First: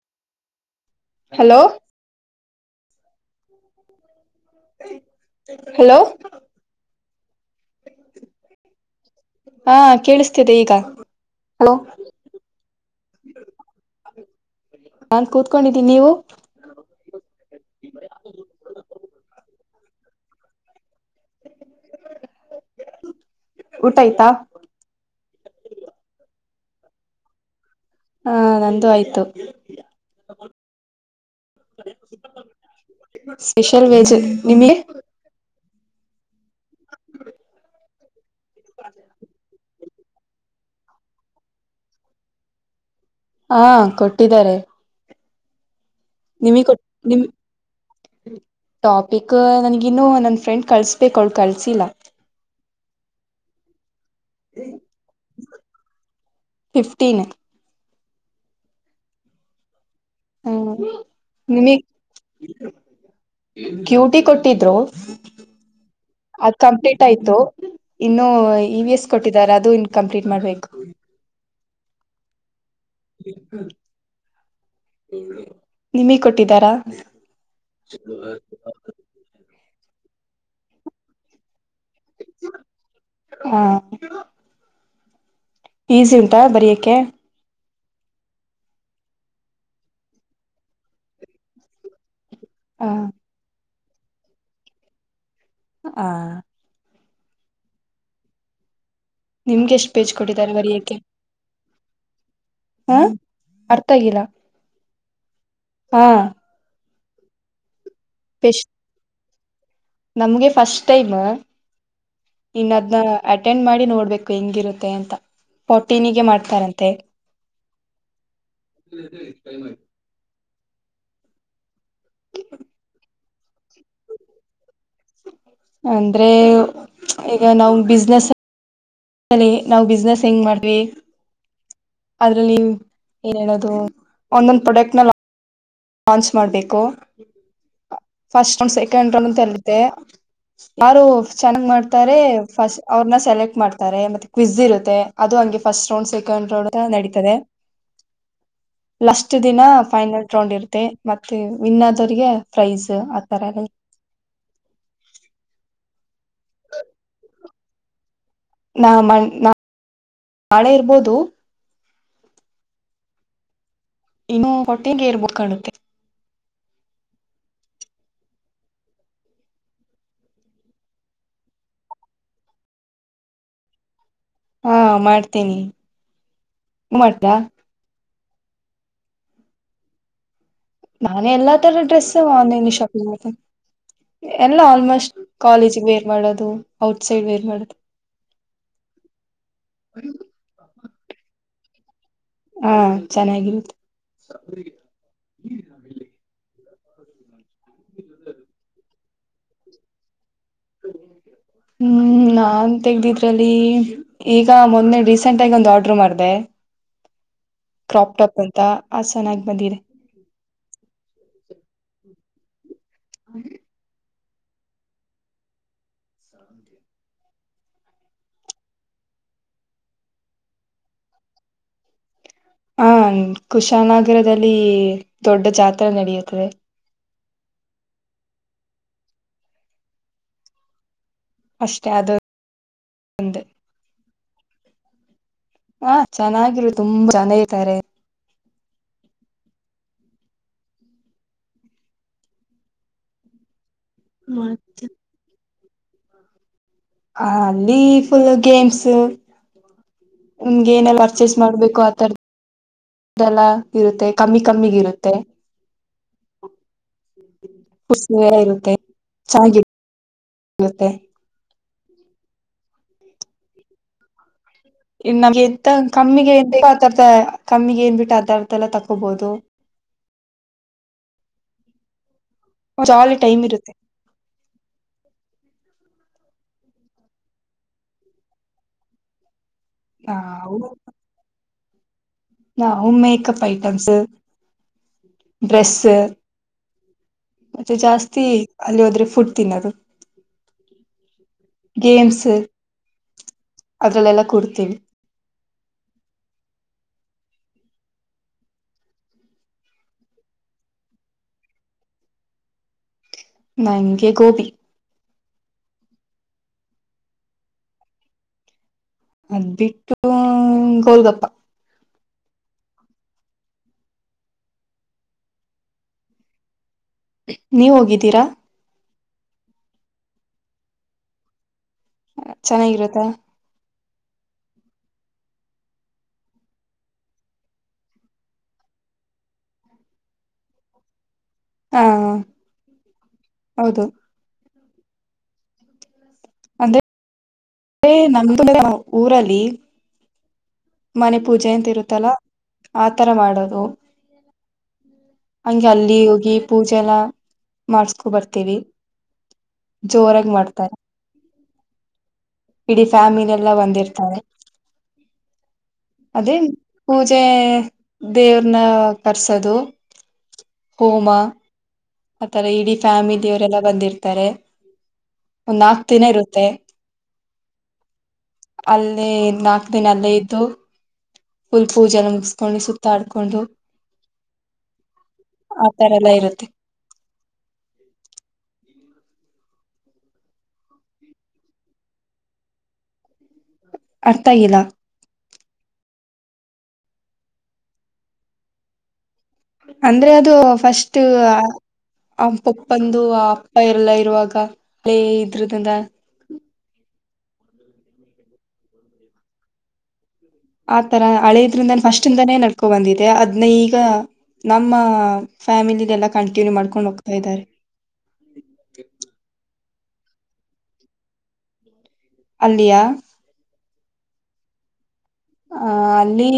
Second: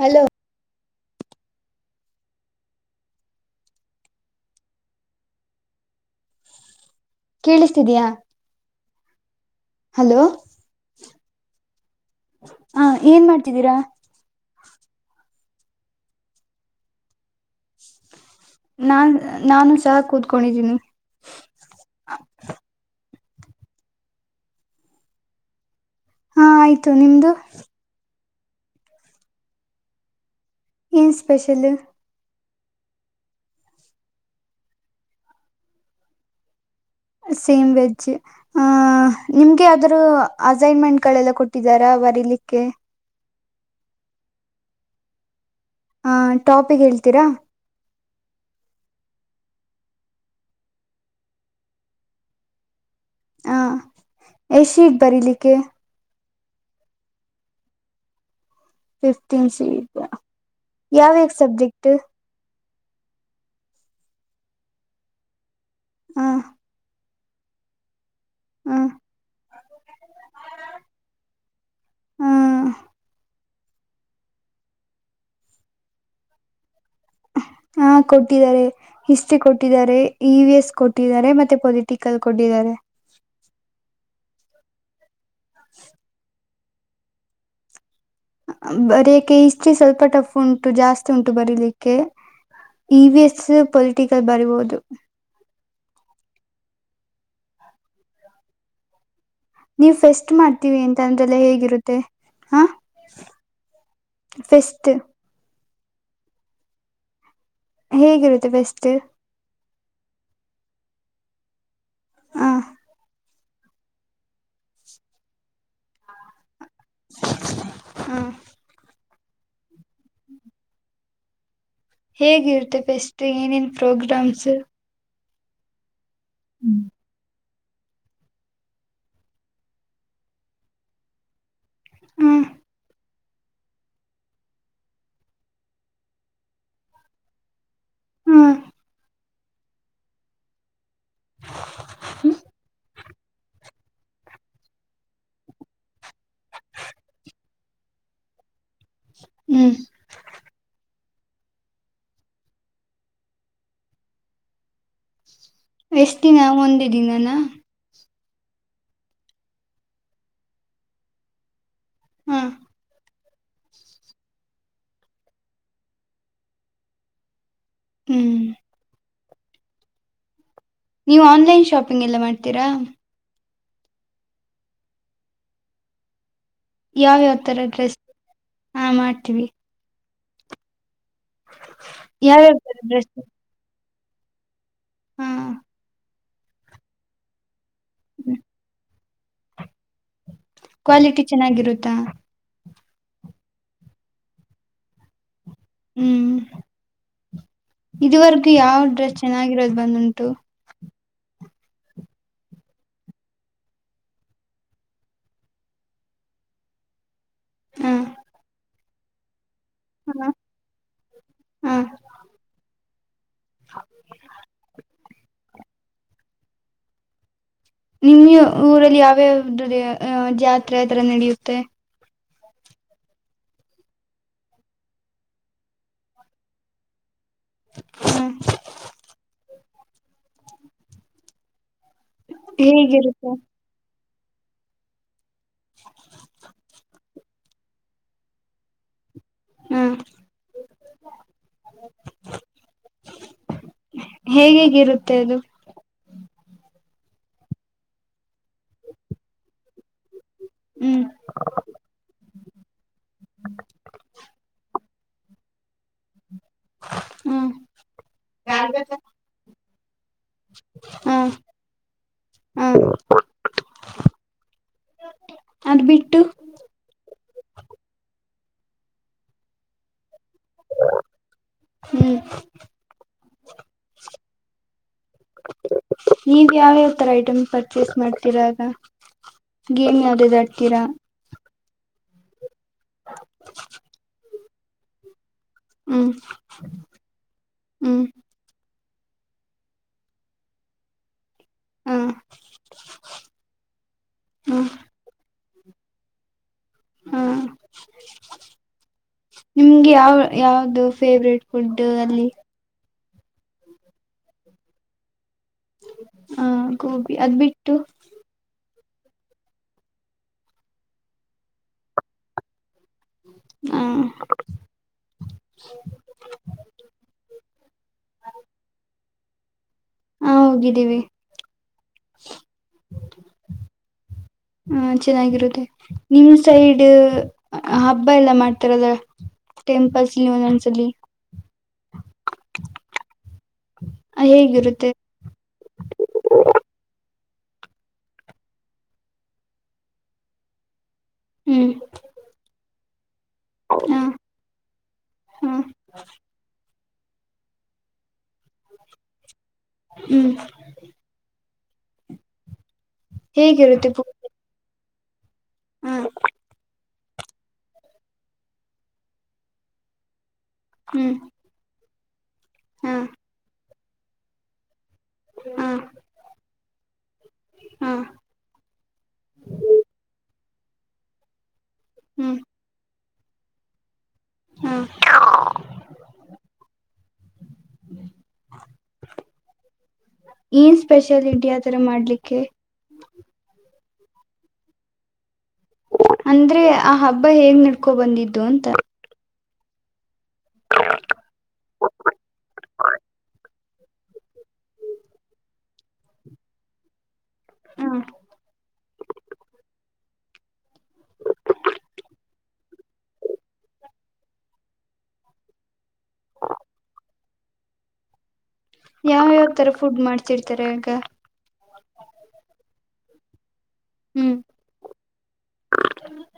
Hello hello hello ಕೇಳಿಸ್ತಿದಿಯ ಹಾ ಕೇಳಿಸ್ತಿದೆ ಈಗಾ ಹಲೋ. ಹ ಏನ್ ಮಾಡ್ತಿದ್ದೀರಾ [inaudible] ಕೂತ್ಕೊಂಡಿದಿನಿ ನೀವು. ನಾನ್ ನಾನು ಸಹ ಕೂತ್ಕೊಂಡಿದ್ದೀನಿ ಊಟ ಆಯ್ತಾ. ಹಾ ಆಯ್ತು ನಿಮ್ದು. ಹಾ ನಂದು ಆಯ್ತು. ಎನ್ ಸ್ಪೆಷಲು ಸ್ಪೆಷಲ್ ವೆಜ್ ನಿಮಗೆ ಸೇಮ್ವೆಜ್ ಹ ನಿಮ್ಗೆ ಯಾವ್ ದ್ರೂ ಅಸೈನ್ಮೆಂಟ್ಗಳೆಲ್ಲ ಕೊಟ್ಟಿದ್ದಾರ ಬರಿಲಿಕ್ಕೆ ಹಾ ಕೊಟ್ಟಿದ್ದಾರೆ. ಆ ನಿಮ ಕೋ ಟಾಪಿಕ್ ನಿಮ್ ಹೇಳ್ತೀರಾ ಟಾಪಿಕ್. ಕಾ ನನಗ ಇನ್ನು ನನ್ ಫ್ರೆಂಡ್ ಕಳ್ಸ್ಬೇಕ ಅವಳು ಕಳ್ಸಿಲ್ಲ ಹಾ. ಏ ಶೀಟ್ ಬರಿಲಿಕ್ಕೆ ಫಿಫ್ಟೀನ್. ಫೀಫ್ಟೀನ್ ಸಿ ಹ್ಮ ಯಾವಯಾವ್ ನಿಮಗ್ ಸಬ್ಜೆಕ್ಟ್. ಕ್ಯೂಟಿ ಕೊಟ್ಟಿದ್ರು. ಹ ಅದು ಕಂಪ್ಲೀಟ್ ಟ ಆಯ್ತು ಇನ್ನು ಹ ಇ ವಿ ಎಸ್ ಕೊಟ್ಟಿದ್ದಾರೆ ಅದು ಇನ್ ಕಂಪ್ಲೀಟ್ ಮಾಡ್ಬೇಕು. ಹ್ಮ ನಿಮೀಗ್ ಕೊಟ್ಟಿದ್ದಾರಾ ಹಾ ಕೊಟ್ಟಿದ್ದಾರೆ ಇಷ್ಟೇ ಕೊಟ್ ಕೊಟ್ಟಿದ್ದಾರೆ ಇ ವಿ ಎಸ್ ಕೊಟ್ಟಿದ್ದಾರೆ ಮತ್ತೆ ಪಲಿ ತಿಕಲ್ ಕೊಟ್ಟಿದ್ದಾರೆ. ಹ ಈಸಿ ಉಂಟಾ ಬರಿಯಕ ಕ್ಕೆ ಬರಿಯಕ್ಕೆ ಇಷ್ಟಿ ಸ್ವಲ್ಪ ಟಫ್ ಉಂಟು ಜಾಸ್ತಿ ಉಂಟು ಬರೀಲಿಕ್ಕೆ ಹ E V S political ಬರೀಬೋದು ಹ ನಿಮ್ಗೆ ಎಷ್ಟ್ ನೀವ್ ಪೇಜ್ ಫೆಸ್ಟ್ ಕೊಟ್ಟಿದ್ದಾರೆ ಮಾಡ್ತೀವಿ ಬರಿಯಕ್ಕೆ ಅಂತ ಅಂದ್ರಲ್ಲ ಹೇಗಿರುತ್ತ ಮತ್ತು ಹಾ ಅರ್ಥ ಆಗಿಲ್ಲ ಫೆಸ್ಟ್ ಹಾ ಹೇಗಿರುತ್ತೆ ಪೆಸ್ಟ್ ಬೆಸ್ಟ್ ನಮ್ಗೆ ಫಸ್ಟ್ ಟೈಮ್ ಹ ಇನ್ನದ್ನ ಅಟೆಂಡ್ ಮಾಡಿ ನೋಡ್ಬೇಕು ಹೆಂಗಿರುತ್ತೆ ಅಂತ ಪೊಟ್ಟಿನಿಗೆ ಮಾಡ್ತಾರಂತ ಂತೆ ಹಾ ಟೈಂ ಅಯ್ತು ಹೇಗಿರ್ತೆ ಪೆಸ್ ಮತ್ತು ಏನೇನು ಪ್ರೋಗ್ರಾಮ್ಸ್ ಹ ರೆ ನ ಅವ್ ಬಿಸ್ನೆಸ್ ಲ್ಲಿ ನಾವು್ ಬಿಸ್ನೆಸ್ ಹೆಂಗ್ ಮಾಡ್ವಿ ಹ್ಮ್ ಅದ್ರಲ್ಲಿ ಏನ್ ಹೇಳದು ಒಂದೊಂದು್ ಪ್ರೊಡಕ್ಟ್ ನ ಲಾಂಚ್ ಮಾಡ್ಬೇಕು ಹ್ಮ್ ಫಸ್ಟ್ ರೌಂಡ್ ಸೆಕೆಂಡ್ ತಾಂತತೆ ಅಂತೆ ಯಾರು ಚೆನ್ನಾಗ್ ಮಾಡ್ತಾರೆ ಫಸ್ಟ್ ಅವ್ರನ್ನ ಸೆಲೆಕ್ಟ್ ಮಾಡ್ತಾರೆ ಮತ್ತೆ ಕ್ವಿಜ್ ಇರುತ್ತೆ ಅದು ಹಂಗೆ ಫಸ್ಟ್ ರೌಂಡ್ ಸೆಕೆಂಡ್ ರೌಂಡ್ ನಡೀತದೆ ಲಷ್ಟಟ್ ದಿನ ಹ್ಮ್ ಫೈನಲ್ ರೌಂಡ್ ಇರ್ತ್ತೆ ಮತ್ತೆ ವಿನ್ನಾದವರಿಗೆ ಪ್ರೈಸ್ ಆತರ ಎ ಎಷ್ಟ ದಿನ ಒಂದೇ ದಿನಾನ ನಾಾ ನಾಳೆ ಇರ್ಬೋದು ಹ ಇನ್ನುಫೋಟಿಗೆ ಇರಬೇಕು ಕಾಣುತ್ತೆ ಹ್ಮ್ ನೀವು ಆನ್ಲೈನ್ ಶಾಪಿಂಗ್ ಎಲ್ಲ ಮಾಡ್ತೀರಾ ಹಾ ಮಾಡ್ತೇನಿ ಯಾವ ಯಾವ ತರ ಡ್ರೆಸ್ ಹಾ ಮಾಡ್ತೀವಿ ನಾನೇ ಎಲ್ಲಾ ತರ ಡ್ರೆಸ್ಸ ಯಾವ್ಯಾವ ಆನ್ಲೈನ್ ತರ ಶಾಪಿಂಗ್ ಡ್ರೆಸ್ ಮಾತ್ತ ಎಲ್ಲ ಆಲ್ಮೋಸ್ಟ್ ಹಾ ಕಾಲೇಜ್ ಬೇರ್ ಮಾಡೋದು ಔಟ್ಸೈಡ್ ಬೇರ್ ಮಾಡೋದು ಹ್ಮ ಕ್ವಾಲಿಟಿ ಚೆನ್ನಾಗಿರುತ್ತೆ ಊಾ ಹಾ ಚೆನ್ನಾಗಿರು ಹ್ಮ್ ಹ್ಮ ಇದುವರೆಕ ಯಾವ ಡ್ರೆಸ್ ಚೆನ್ನಾಗಿರೋದು ಬಂದಂತೂ ಹ್ಮ್ ನಾನ್ ತಗ್ದಿದ್ರಲ್ಲಿ ಈಗ ಮೊನ್ನೆ ರೀಸೆಂಟ್ ಆಗಿ ಆರ್ಡರ್ ಒಂದ್ ಮಾಡ್ದೆ ಕ್ರಾಪ್ಟಪ್ ಅಂತ ಅ ಚೆನ್ನಾಗಿ ಬಂದೀಿರಿ ಹ್ಮ ಹ್ಮ್ ಹೌ ನಿಮ್ಮ ಊರಲ್ಲಿ ಯಾವ್ಯ ಯಾವ್ದ ಜಾತ್ರೆ ಯ ತರ ನಡೆಯುತ್ತೆ ಹ ಕುಶನಗರದಲ್ಲಿ ದೊಡ್ಡ ಜಾತ್ರೆಾ ನಡೆಯುತ್ತದೆ ಹ್ಮ್ ಅಷ್ಟೇ ಹೇಗಿರುತ್ತೆ ಅದೊಂದು ಹಾ ಚೆನ್ನಾಗಿರು ತುಂಬಾ ಚೆನ್ನ ಇದ್ದಾರೆ ಹಾ್ ಹೇಗೆ ಮತ್ತೆ ಹೇಗಿರುತ್ತೆ ಅದು ಹ ಅಲ್ಲಿ ಫುಲ್ ಗೇಮ್ಸ್ ನಿಮ್ಗೆ ಏನೆಲ್ಲ ಹ್ಮ್ ಪರ್ಚೇಸ್ ಮಾಡ್ಬೇಕು ಆತರದ್ ಅದೆಲ್ಲ ಇರುತ್ತೆ ಕಮ್ಮಿ ಕಮ್ಮಿಗ ಇರುತ್ತೆ ತೆ ಹ್ಮ್ ಓಸ್ ನೆರೆ ಇರುತ್ತೆ ಚಾರ್ಜ್ ಹಾ ಹ್ಮ್ ಇ ನಮ್ ಎಂತ ಕಮ್ಮಿ ಎಂತತ ಕಮ್ಮಿಗೆ ಏನ್ ಬಿಟ್ಟ ಆತ ತಲೇ ತಕೋಬೋದು ಹ್ಮ್ ಚಾಲೆ ಟೈಮ್ ಇರುತ್ತೆ ನೀವ ಯಾವ ಯಾವಥರ ಐಟಮ್ ಪರ್ಚೇಸ್ ಮಾಡ್ತೀರಾಗ ಏನ್ ನಾವು ಯಾವ್ದದುಾಡ್ತೀರಾ ನ ಮಕ್ಪ್ ಐಟಮಸ್ ಡ್ರೆಸ್ ಹ್ಮ್ ಮತ್ತೆ ಹ್ಮ್ ಜಾಸ್ತಿ ಅಲ್ಲಿ ಹೋದ್ರೆ ಫುಡ್ ತಿನ್ನೋದು ಹ ಗೇಮ್ಸ್ ಅದ್ರಲ್ಲೆಲ್ಲ ಹ ಕೊಡ್ತೇವಿ ಹಾ ನಿಮ್ಗೆ ಯಾವ್ ಯಾವ್ದು ಫೇವ್ರೇಟ್ ಫುಡ್ ಅಲ್ಲಿ ನಂಗೆ ಗೋಪಿ ಹಾ ಗೋಬಿ ಅದ್ ಬಿಟ್ಟು ಅದ್ಬಟ್ಟು ಗೋಲ್ಗಪ್ಪ ಹ್ಮ ನೀವ್ ಹೋಗಿದ್ದೀರಾ ಹ ಹೋಗಿದ್ದೀವಿ ಚೆನ್ನಾಗಿರುತ್ತ ಹ ಚೆನ್ನಾಗಿರುತ್ತೆ ನಿಮ್ ಸೈಡ್ ಹಬ್ಬ ಎಲ್ಲ ಮಾಡ್ತಾರದ ಟೆಂಪಲ್ಸ್ಲ್ಲಿ ಒಂದೊಂದ್ಸಲಿ ಆ ಆ ಹ ಹೇಗಿರುತ್ ತ್ ಲೆ ನಮ್ ಊರಲ್ಲಿ ಮನೆ ಪೂಜೆ ಅಂತ್ ಹ್ಮ್ ಇರುತ್ತಲ್ಲ ತರ ಮಾಡೋದು ಹ ಹ ಹಂಗೆ ಅಲ್ಲಿ ಹೋಗಿ ಪೂಜೆ ಮತ್ತೆ ಎಲ್ಲಾ ಮಾಡಸ್ಕೊ ಬರ್ತೀವಿ ಜೋರಾಗಿ ಹ್ಮ್ ಮಾಡ್ತಾರೆ ಇಡೀ ಫ್ಯಾಮಿಲಿ ಎಲ್ಲಾ ಹೇಗಿರುತ್ತೆ ಬಂದಿರ್ತಾರೆ ಪೂಜೆ ಹ ಅದೇ ಪೂಜೆ ದೇವ್ರನ ಕರ್ಸೋದು ಹೋಮ ಹ್ಮ್ ಆ ತರ ಇಡೀ ಹ ಫ್ಯಾಮಿಲಿ ಅವರೆಲ್ಲ ಬಂದಿರ್ ತ್ತಾರೆ ಹ ಒಂದ್ ನಾಕ್ ದಿನ ಇರುತ್ತೆ ಹ ಅಲ್ಲಿ ನಾಕ್ ದಿನ ಅಲ್ಲೇ ಇದ್ದು ಫುಲ್ ಪೂಜೆನ ಹ್ಮ್ ಮುಗಿಸ್ಕೊಂಡು ಸುತ್ತಾಡ್ ಕೊಂಡು ಹ ಆತರ ಎಲ್ಲ ಇರುತ್ತೆ ಏನ್ ಸ್ಪೆಷಾಲಿಟಿ ಆ ಥರ ಮಾಡ್ಲಿಕ್ಕೆ ಅರ್ಥ ಇಲ್ಲ ಅಂದ್ರೆ ಆ ಹಬ್ಬ ಹೇಗ್ ನಡ್ಕೊ ಬಂದಿದ್ದು ಅಂತ. ಅಂದ್ರೆ ಅದು ಫಸ್ಟ್ ಆ ಪಪ್ಪಂದು ಆ ಅಪ್ಪ ಎಲ್ಲ ಇರುವಾಗ ಹಳೇ ಇದ್ರದಿಂದ. ಹಾ. ಆತರ ಹಳೇದ್ರಿಂದ ಫಸ್ಟ್ಿಂದಾನೇ ನಡ್ಕೋ ಬಂದಿದೆ ಅದ್ನ್ನ ಈಗ ನಮ್ಮ ಫ್ಯಾಮಿಲಿ ಎಲ್ಲ ಕಂಟಿನ್ಯೂ ಮಾಡ್ಕೊಂಡ್ ಹೋಗ್ತಾ ಇದಾರೆ. ಯಾವ ಯಾವ. ತರ ಫುಡ್ ಮಾಡ್ತಿರ್ತಾರೆ ಅಕ್ಕ. ಅಲ್ಲಿಯ. ಹ್ಮ್. ಅ ಅಲ್ಲಿ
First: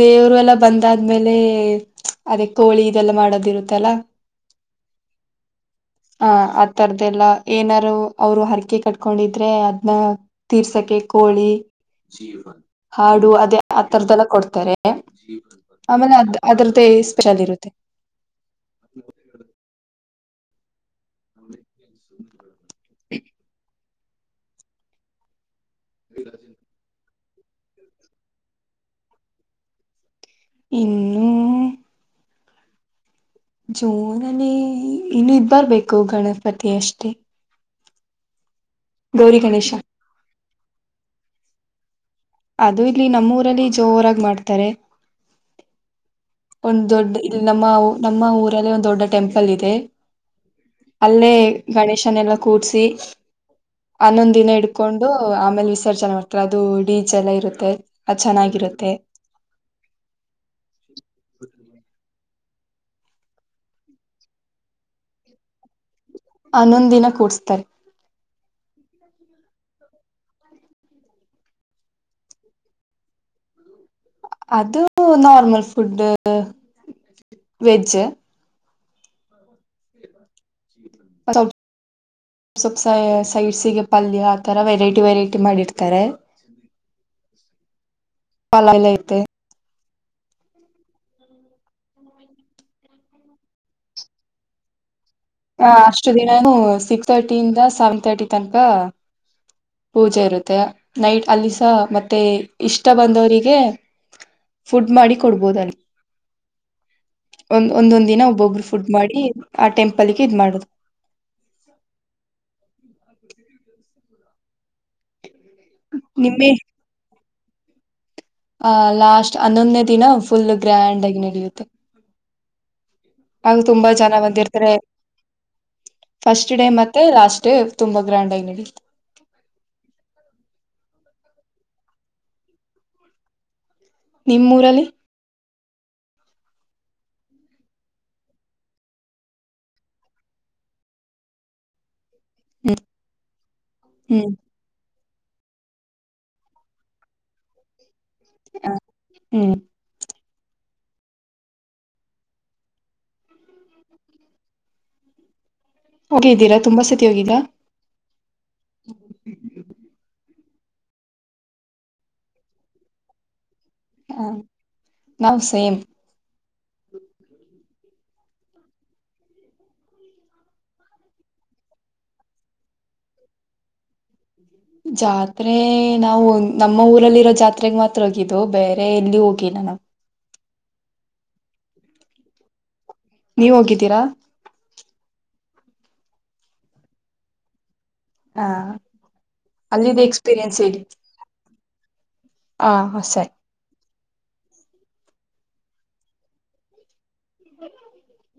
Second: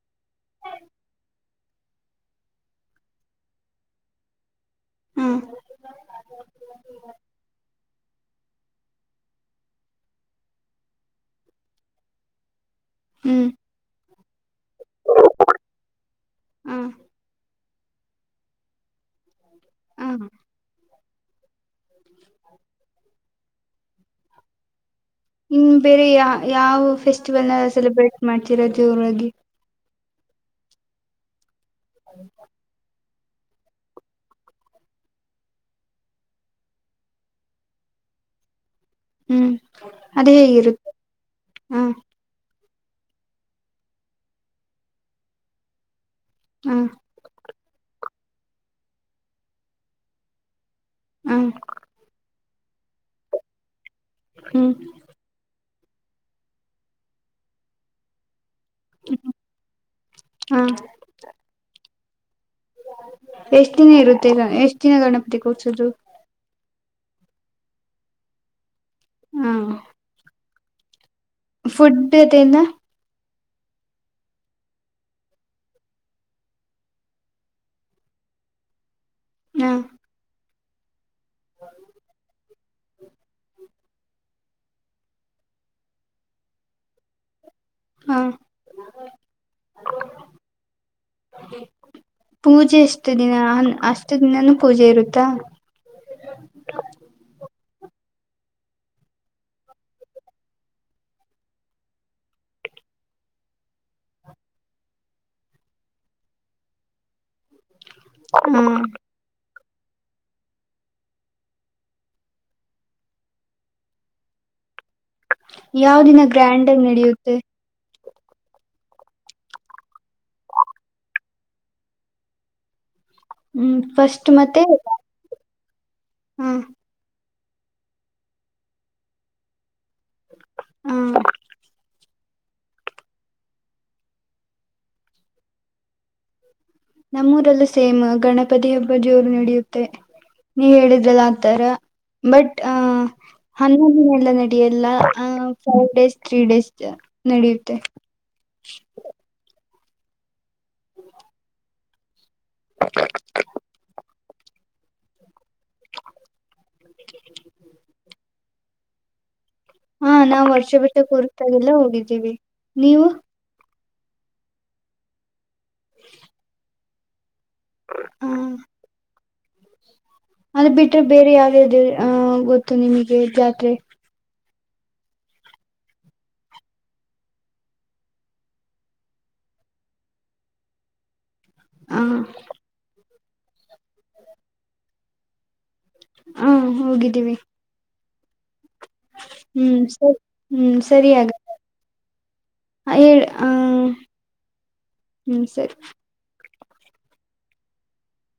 ದೇವರು ಎಲ್ಲ ಬಂದಾದ್ಮೇಲೆ. ಅದೇ ಕೋಳಿ ಇದೆಲ್ಲ ಮಾಡೋದು ಇರುತ್ತಲ್ಲ ಹ್ಮ್ ಹ ಆಥರದ್ದಲ್ಲ ಏನಾರು ಅವರು ಆರ್. ಅರಿಕೆ ಕಟ್ಕೊಂಡಿದ್ರೆ ಅದ್ನ ತೀರ್ಸಕ ಕೋಳಿ. ಹಾಡು ಹ್ಮ್ ಅದೇ ಆಥರದ್ದಲ್ಲ ಕೊಡ್ತಾರೆ ಆಮೇಲೆ ಅದ ಹ ಅದ್ರದ್ದ ಸ್ಪೆಷಲ್ ಇರುತ್ತೆ. ಮ. ಮ್. ಹರಿ. ಹ್ ಇನ್ನು ಬೇರೆ ಯ ಯಾವ ಫೆಸ್ಟ್. ಸ್ಿವಲ್ ನ ಸೆಲೆಬ್ರೇಟ್ ಮಾಡ್ತಿರೋ ಜೋರಾಗಿ. ಇನ್ನುೂ. ಹ್ ಜೂನನೇ ಇನ್ನು ಇದ ಬರ್ಬೇಕು ಗಣಪತಿ ಅಷ್ಟೇ. ಗೌರಿ ಹ್ಮ್ ಗಣೇಶ ಅದೆ ಹೇಗಿರುತ್ತೆ. ಹ್ಮ್. ಅದು ಇಲ್ಲಿ ನಮ್ಮೂರಲ್ಲಿ ಜೋರಾಗ ಮಾಡ್ತಾರೆ. ಹ ಒಂದ್ ದೊಡ್ಡ ಇಲ್ಲಿ ನಮ್ಮ ಮಾವು. ನಮ್ಮ ಊರಲ್ಲಿ ಒಂದ ದೊಡ್ಡ ಟೆಂಪಲ್ ಇದೆ. ಅಲ್ಲೇ ಹ ಗಣೇಶನೆ ಎಲ್ಲ. ಕುೂಡ್ಸಿ. ಅನ್ನೊಂದ್ ದಿನ ಹ್ಮ್ ಇಡ್ಕೊಂಡು ಆಮೇಲೆಿಸ್. ಚರ್ಚೆಲ್ ಮಾಡ್ತಾರೆ ಅದು ಡಿಚ್ ಎಲ್ಲ ಇರುತ್ತೆ ಅದು ಚೆನ್ನಾಗಿರುತ್ತೆ. ್ಮ ಹಾ. ಎಷ್ಟ ದಿನ ಇರುತ್ತೆ ಇಗ ಎಷ್ಟ್ ದಿನ ಗಣಪತಿ ಕೂರ್ಸೋದು. ಅನ್ನೊಂದಿನ ಕೂರುತ್ತಾರೆ. ಹ್ಮ. ಫುಡ್ ದೇನ. ಅದು ನೋರ್ಮಲ್ ಫುಡ್ ವೆಜ್. ಹಾ. ಅತ್ತ. ಸೋಲ್ಪ್ ಸೈಡ್ ಸೈಡ್ಸಿಗೆ ಪಲ್ಯ ಆತರ ವೆರೈಟಿ ವೆರೈಟಿ ಮಾಡಿರ್ತಾರೆ ಹ ಪಾಲಾ ಇಲ್ಲೆ ಐತೆ ಪೂಜೆ ಎಷ್ಟ ದಿನ ಅಷ್ಟ ದಿನಾನೂ ಪೂಜೆ ಇರುತ್ತೆ ಹ ಅಷ್ಟು ದಿನ ಸಿಕ್ಸ್ ಥರ್ಟಿ ಇಂದ ಒನ್ ತರ್ಟಿ ತನಕ ಪೂಜೆ ಇರುತ್ತೆ ನೈಟ್ ಅಲ್ಲಿ ಸ ಮತ್ತೆ ಇಷ್ಟ ಬಂದವರಿಗೆ ಫುಡ್ ಮಾಡಿ ಕೊಡ್ಬೋದ ಅಲ್ಲಿ ಒಂದೊಂದ ದಿನ ಹ ಒಬ್ಬೊಬ್ರು ಫುಡ್ ಮಾಡಿ ಆ ಟೆಂಪ್ ಪಲಿಕೆ ಇದ ಮಾಡುದ್ ಯಾವ ದಿನ ನಿಮ್ಮೆ ಗ್ರ್ಯಾಂಡ್ ಆಗಿ ನಡೆಯುತ್ತೆ ಆ ಲಾಸ್ಟ್ ಹನ್ನೊಂದನೇ ದಿನ ಫುಲ್ ಗ್ರ್ಯಾಂಡ್ ಆಗಿ ನಡೆಯುತ್ತೆ ಹಂಗ್ ಹ್ಮ್ ತುಂಬಾ ಜನ ಫಸ್ಟ್ ಮತ್ತೆ ಬಂದಿರ್ತಾರೆ ಹ ಫಸ್ಟ್ ಡೇ ಮತ್ತೆ ಲಾಸ್ಟ್ [unintelligible] ತುಂಬಾ ಗ್ರ್ಯಾಂಡ್ ಆಗಿ ನಡಿಯುತ್ತೆ ಆ ನಿಮ್ ಊರಲ್ಲಿ ನಮೂರಲ್ಲೂ ಸೇಮ್ ಗಣಪತಿ ಹಬ್ಬ ಜೋರು ನಡೆಯುತ್ತೆ ನೀ ಹೇಳಿದ್ರಲ್ಲ ಆತರ ಬಟ್ ಆ ಹನ್ನೊಂದ್ ದಿನ ಎಲ್ಲಾ ಹ್ಮ್ ನಡಿಯಲ್ಲಾ ಆ ಫೋರ್ ಡೇಸ್ ತ್ರೀ ಡೇಸ್ ನಡೆಯುತ್ತೆ ಹ ಹ್ಮ್ ಹೋಗಿದ್ದೀರಾ ತುಂಬಾ ಸತಿ ಹೋಗಿದ್ದೀಯಾ [unintelligible] ಹಾ ನಾವು ವರ್ಷ ಬಿಟ್ಟ ಕೂರ್ತಾಗಲ್ಲ ಹೋಗಿದ್ದೀವಿ ನೀವು ಹಾ ನಾವ್ ಸೇಮ್ ಹ್ಮ್ ಅದು ಬಿಟ್ರೆ ಬೇರೆ ಯಾವ್ಯ್ದ ಆ ಗೊತ್ತು ನಿಮಗೆ ಜಾತ್ರೆ ಜಾತ್ರೆ ನಾವು ನಮ್ಮ ಊರಲ್ಲಿರೋ ಜಾತ್ರೆಗ್ ಮಾತ್ರ ಹೋಗಿದ್ದು ಬೇರೆ ಎಲ್ಲಿ ಹೋಗಿಲ್ಲ ನಾವ್ ಆ ನೀವ್ ಹೋಗಿದ್ದೀರಾ ಹಾ ಹೋಗಿದ್ದೀವಿ ಹಾ ಹ್ಮ್ ಸರಿ ಹ್ಮ್ ಸರಿಯ ಹೇಳ ಹ ಹು ಸರಿ ಹ [unintelligible]